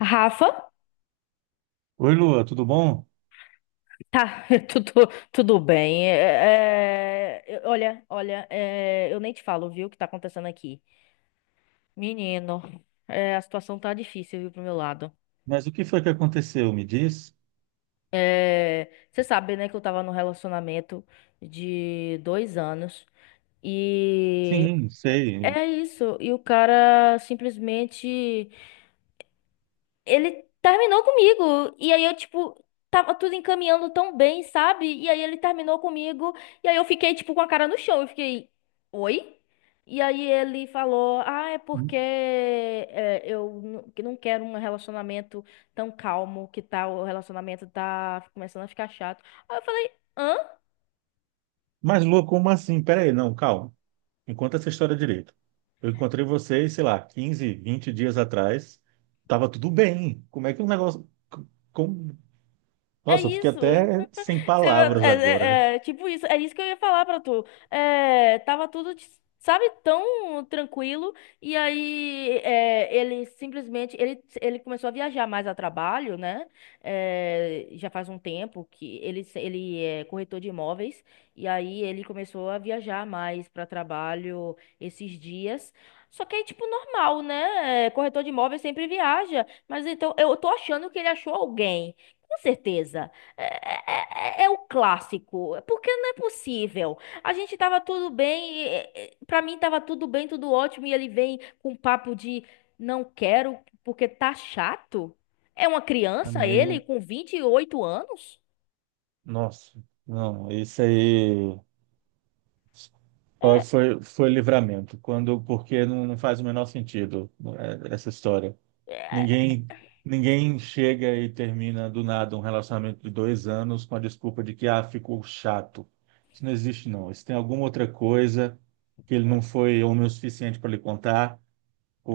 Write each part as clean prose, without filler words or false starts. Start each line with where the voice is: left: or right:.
left: Rafa,
right: Oi, Lua, tudo bom?
left: tá, tudo bem. Olha, eu nem te falo, viu, o que tá acontecendo aqui. Menino, a situação tá difícil, viu, pro meu lado.
right: Mas o que foi que aconteceu? Me diz?
left: Você sabe, né, que eu tava num relacionamento de 2 anos e
right: Sim, sei.
left: é isso. E o cara simplesmente ele terminou comigo. E aí eu, tipo, tava tudo encaminhando tão bem, sabe? E aí ele terminou comigo. E aí eu fiquei, tipo, com a cara no chão. Eu fiquei, oi? E aí ele falou, ah, é porque que não quero um relacionamento tão calmo, que tal, o relacionamento tá começando a ficar chato. Aí eu falei, hã?
right: Mas, Lua, como assim? Pera aí, não, calma. Me conta essa história direito. Eu encontrei vocês, sei lá, 15, 20 dias atrás. Tava tudo bem. Como é que o negócio. Como...
left: É
right: Nossa, eu fiquei
left: isso?
right: até sem
left: Você vê,
right: palavras agora.
left: é, tipo isso, é isso que eu ia falar pra tu. Tava tudo, sabe, tão tranquilo. E aí ele simplesmente ele começou a viajar mais a trabalho, né? Já faz um tempo que ele, se- ele é corretor de imóveis. E aí ele começou a viajar mais pra trabalho esses dias. Só que é tipo normal, né? Corretor de imóveis sempre viaja. Mas então eu tô achando que ele achou alguém. Com certeza. É o clássico, porque não é possível. A gente tava tudo bem, pra mim tava tudo bem, tudo ótimo, e ele vem com um papo de não quero porque tá chato. É uma criança
right: Amiga,
left: ele com 28 anos?
right: nossa, não, isso aí foi livramento. Quando, porque não faz o menor sentido essa história. Ninguém, ninguém chega e termina do nada um relacionamento de dois anos com a desculpa de que ficou chato. Isso não existe, não. Isso tem alguma outra coisa que ele não foi homem o suficiente para lhe contar,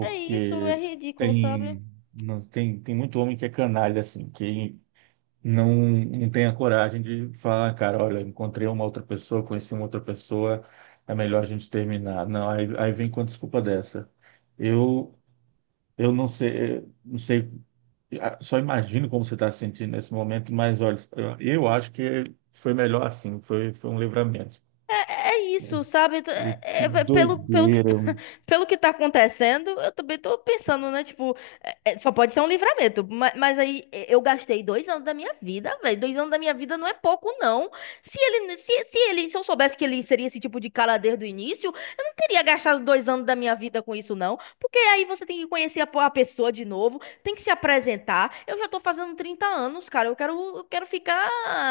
left: É isso, é ridículo, sabe?
right: tem, não, tem, tem muito homem que é canalha, assim, que não tem a coragem de falar, "Ah, cara, olha, encontrei uma outra pessoa, conheci uma outra pessoa, é melhor a gente terminar. Não, aí vem com a desculpa dessa. Eu, eu não sei só imagino como você está se sentindo nesse momento, mas olha, eu acho que foi melhor assim, foi um livramento.
left: É isso, sabe?
right: E que doideira.
left: Pelo que tá acontecendo, eu também tô pensando, né? Tipo, só pode ser um livramento. Mas aí eu gastei 2 anos da minha vida, velho. Dois anos da minha vida não é pouco, não. Se eu soubesse que ele seria esse tipo de cara desde o início, eu não teria gastado 2 anos da minha vida com isso, não. Porque aí você tem que conhecer a pessoa de novo, tem que se apresentar. Eu já tô fazendo 30 anos, cara. Eu quero ficar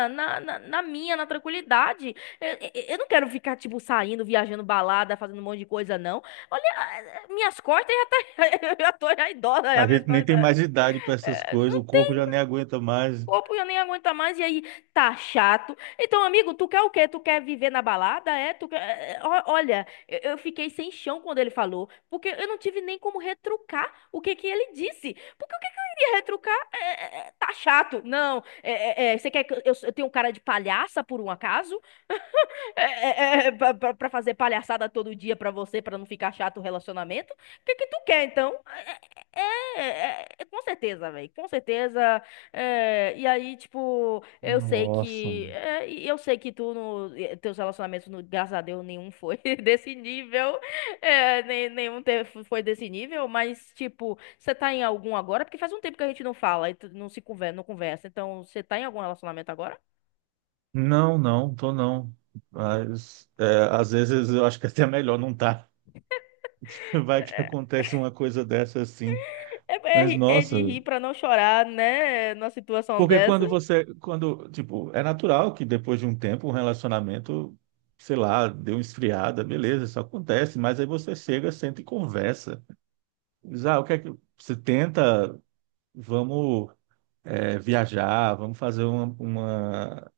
left: na tranquilidade. Eu, eu não quero ficar, tipo, saindo, viajando balada, fazendo um monte de coisa, não. Olha, minhas costas já tá. Eu já tô já idosa, já
right: A
left: minhas
right: gente nem
left: costas.
right: tem mais idade para essas coisas,
left: Não
right: o corpo
left: tem
right: já nem aguenta mais.
left: corpo, eu nem aguento mais. E aí, tá chato. Então, amigo, tu quer o quê? Tu quer viver na balada? É? Tu quer... Olha, eu fiquei sem chão quando ele falou. Porque eu não tive nem como retrucar o que que ele disse. Porque o que que eu iria retrucar? Tá chato. Não. Você quer que eu tenha um cara de palhaça, por um acaso? Pra fazer palhaçada todo dia pra você, pra não ficar chato o relacionamento? O que que tu quer, então? É, é, é, com certeza, velho. Com certeza. E aí, tipo, eu sei
right: Nossa.
left: que... E eu sei que tu, no, e- teus relacionamentos, no, graças a Deus, nenhum foi desse nível. É, nem, Nenhum teve, foi desse nível, mas, tipo, você tá em algum agora? Porque faz um tempo que a gente não fala e tu não se conversa, não conversa. Então, você tá em algum relacionamento agora?
right: Não, não, tô não. Mas é, às vezes eu acho que até é melhor não tá. Vai que acontece uma coisa dessa assim.
left: É, é
right: Mas
left: ri- é
right: nossa,
left: de rir pra não chorar, né? Numa situação
right: porque
left: dessa.
right: quando você, quando, tipo, é natural que depois de um tempo um relacionamento, sei lá, deu uma esfriada, beleza, isso acontece, mas aí você chega, senta e conversa. Diz, ah, o que é que você tenta, vamos viajar, vamos fazer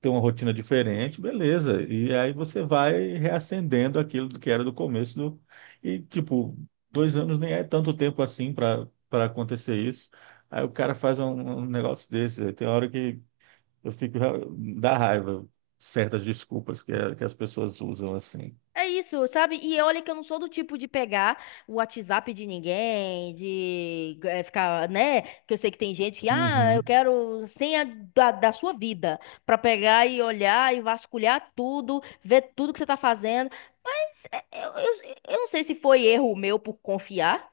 right: ter uma rotina diferente, beleza. E aí você vai reacendendo aquilo que era do começo do, e tipo, dois anos nem é tanto tempo assim para acontecer isso. Aí o cara faz um, um negócio desse, velho. Tem hora que eu fico, dá raiva certas desculpas que as pessoas usam assim.
left: É isso, sabe? E olha que eu não sou do tipo de pegar o WhatsApp de ninguém, de ficar, né? Que eu sei que tem gente que, ah, eu
right: Uhum.
left: quero senha da sua vida, pra pegar e olhar e vasculhar tudo, ver tudo que você tá fazendo. Mas, eu não sei se foi erro meu por confiar.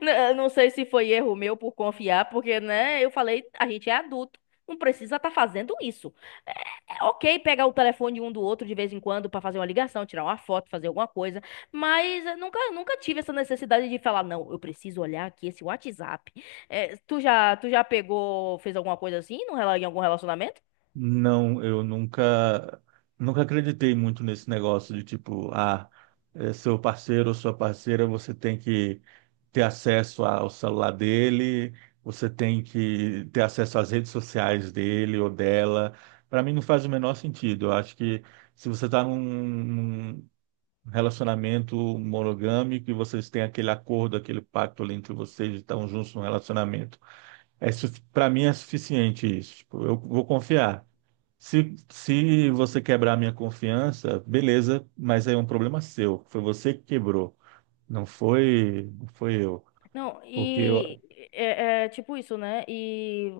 left: Não sei se foi erro meu por confiar, porque, né, eu falei, a gente é adulto, não precisa estar fazendo isso. É, É ok pegar o telefone um do outro de vez em quando para fazer uma ligação, tirar uma foto, fazer alguma coisa, mas eu nunca tive essa necessidade de falar, não, eu preciso olhar aqui esse WhatsApp. Tu já pegou, fez alguma coisa assim no, rela- em algum relacionamento?
right: Não, eu nunca, nunca acreditei muito nesse negócio de tipo, ah, é seu parceiro ou sua parceira, você tem que ter acesso ao celular dele, você tem que ter acesso às redes sociais dele ou dela. Para mim não faz o menor sentido. Eu acho que se você está num, um relacionamento monogâmico e vocês têm aquele acordo, aquele pacto ali entre vocês e estão juntos no relacionamento. É, para mim é suficiente isso. Tipo, eu vou confiar. Se você quebrar a minha confiança, beleza, mas aí é um problema seu. Foi você que quebrou. Não foi eu.
left: Não.
right: Porque
left: E
right: eu,
left: é tipo isso, né? E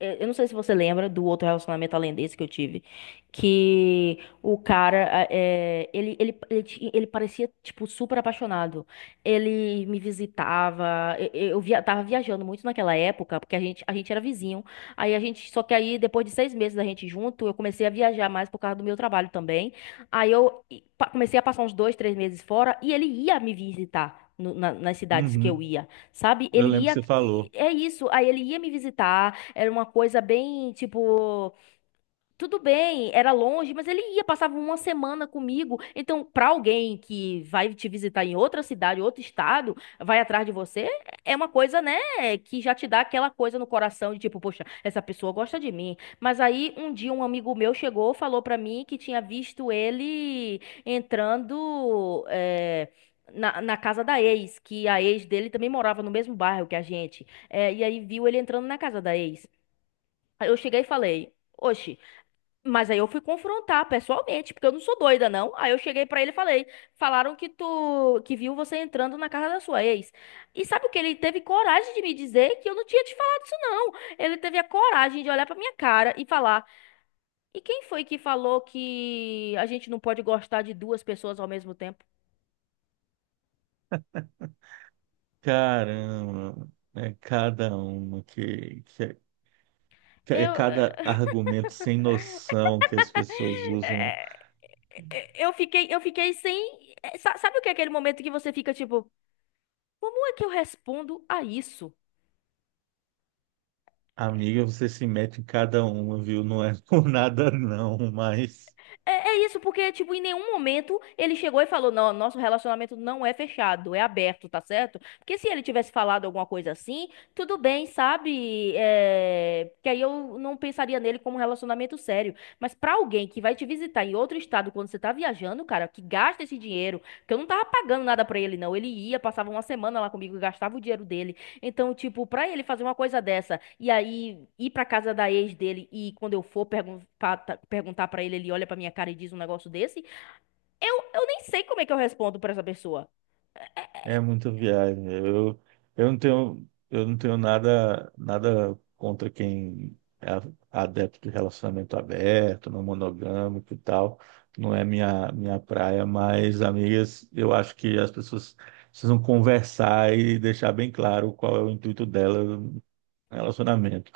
left: eu não sei se você lembra do outro relacionamento além desse que eu tive, que o cara, ele parecia, tipo, super apaixonado. Ele me visitava, eu via, tava viajando muito naquela época, porque a gente era vizinho. Só que aí, depois de 6 meses da gente junto, eu comecei a viajar mais por causa do meu trabalho também. Aí eu e, pa- Comecei a passar uns 2, 3 meses fora e ele ia me visitar nas cidades que
right: uhum,
left: eu ia, sabe?
right: eu
left: Ele
right: lembro que
left: ia.
right: você falou.
left: É isso. Aí ele ia me visitar. Era uma coisa bem, tipo. Tudo bem, era longe, mas ele ia, passava uma semana comigo. Então, para alguém que vai te visitar em outra cidade, outro estado, vai atrás de você, é uma coisa, né, que já te dá aquela coisa no coração de tipo, poxa, essa pessoa gosta de mim. Mas aí, um dia, um amigo meu chegou, falou para mim que tinha visto ele entrando, na casa da ex, que a ex dele também morava no mesmo bairro que a gente. E aí viu ele entrando na casa da ex. Aí eu cheguei e falei: "Oxe", mas aí eu fui confrontar pessoalmente, porque eu não sou doida, não. Aí eu cheguei pra ele e falei: "Falaram que tu que viu você entrando na casa da sua ex." E sabe o que ele teve coragem de me dizer, que eu não tinha te falado isso, não. Ele teve a coragem de olhar pra minha cara e falar: "E quem foi que falou que a gente não pode gostar de duas pessoas ao mesmo tempo?"
right: Caramba, é cada uma que é
left: Eu
right: cada argumento sem noção que as pessoas usam. Né?"
left: é, eu fiquei sem... Sabe o que é aquele momento que você fica tipo: "Como é que eu respondo a isso?"
right: Amiga, você se mete em cada uma, viu? Não é por nada não, mas
left: É isso, porque, tipo, em nenhum momento ele chegou e falou: "Não, nosso relacionamento não é fechado, é aberto, tá certo?" Porque se ele tivesse falado alguma coisa assim, tudo bem, sabe? É... Que aí eu não pensaria nele como um relacionamento sério. Mas pra alguém que vai te visitar em outro estado quando você tá viajando, cara, que gasta esse dinheiro, que eu não tava pagando nada pra ele, não. Ele ia, passava uma semana lá comigo, gastava o dinheiro dele. Então, tipo, pra ele fazer uma coisa dessa e aí ir pra casa da ex dele, e quando eu for perguntar pra ele, ele olha pra minha cara e diz um negócio desse, eu nem sei como é que eu respondo pra essa pessoa.
right: é muita viagem. Eu, eu não tenho nada, nada contra quem é a- adepto de relacionamento aberto, não monogâmico e tal. Não é minha praia, mas, amigas, eu acho que as pessoas precisam conversar e deixar bem claro qual é o intuito dela. Relacionamento.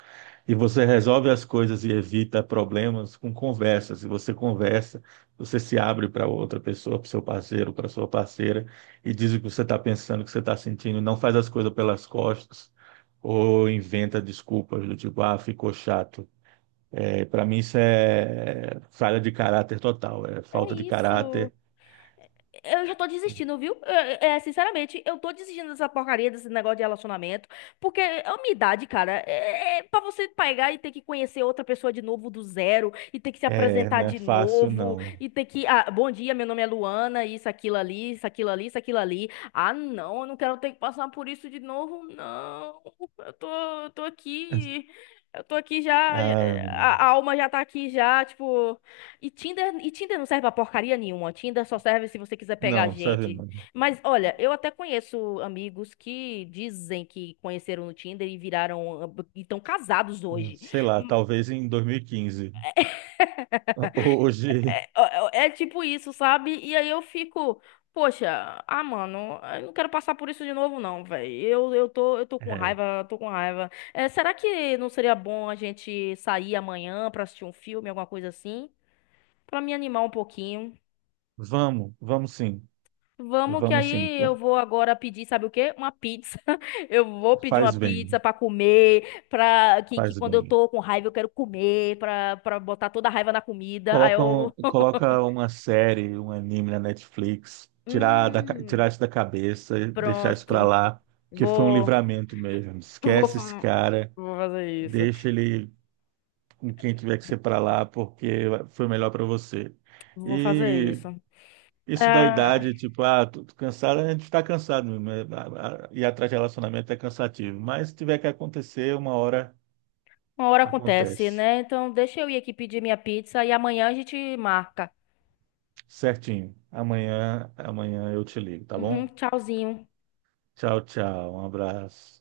right: E você resolve as coisas e evita problemas com conversas. E você conversa, você se abre para outra pessoa, para seu parceiro, para sua parceira, e diz o que você está pensando, o que você está sentindo. Não faz as coisas pelas costas ou inventa desculpas do tipo, ah, ficou chato. É, para mim isso é falha de caráter total, é
left: É
right: falta de
left: isso.
right: caráter.
left: Eu já tô desistindo, viu? Sinceramente, eu tô desistindo dessa porcaria, desse negócio de relacionamento. Porque é a minha idade, cara, é pra você pegar e ter que conhecer outra pessoa de novo do zero, e ter que se
right: É,
left: apresentar
right: não é
left: de
right: fácil,
left: novo,
right: não.
left: e ter que... Ah, bom dia, meu nome é Luana, isso, aquilo ali, isso, aquilo ali, isso, aquilo ali. Ah, não, eu não quero ter que passar por isso de novo, não. Eu tô, eu tô aqui. Eu tô aqui já.
right: Ah,
left: A alma já tá aqui já, tipo. E Tinder não serve pra porcaria nenhuma. Tinder só serve se você quiser pegar
right: não, sabe,
left: gente.
right: não.
left: Mas olha, eu até conheço amigos que dizem que conheceram no Tinder e viraram e estão casados hoje.
right: Sei lá, talvez em 2015. Hoje,
left: É, é tipo isso, sabe? E aí eu fico, poxa, ah, mano, eu não quero passar por isso de novo, não, velho. Eu tô com
right: é,
left: raiva, tô com raiva. Será que não seria bom a gente sair amanhã pra assistir um filme, alguma coisa assim? Pra me animar um pouquinho.
right: vamos, vamos sim,
left: Vamos, que
right: vamos sim.
left: aí eu vou agora pedir, sabe o quê? Uma pizza. Eu vou pedir uma
right: Faz
left: pizza
right: bem,
left: pra comer, que
right: faz
left: quando eu
right: bem.
left: tô com raiva eu quero comer, pra para botar toda a raiva na comida. Aí
right: Coloca, um-
left: eu
right: coloca uma série, um anime na Netflix, tirar, da, ca- tirar
left: hum,
right: isso da cabeça, e deixar isso
left: pronto.
right: pra lá, porque foi um
left: Vou
right: livramento mesmo.
left: vou
right: Esquece esse
left: fa-
right: cara,
left: Vou fazer isso.
right: deixa ele com quem tiver que ser pra lá, porque foi melhor pra você.
left: Vou fazer
right: E
left: isso.
right: isso da
left: É,
right: idade, tipo, ah, tô cansado, a gente está cansado mesmo. Ir atrás de relacionamento é cansativo. Mas se tiver que acontecer, uma hora
left: uma hora acontece,
right: acontece.
left: né? Então deixa eu ir aqui pedir minha pizza e amanhã a gente marca.
right: Certinho. Amanhã eu te ligo, tá
left: Uhum,
right: bom?
left: tchauzinho.
right: Tchau, tchau. Um abraço.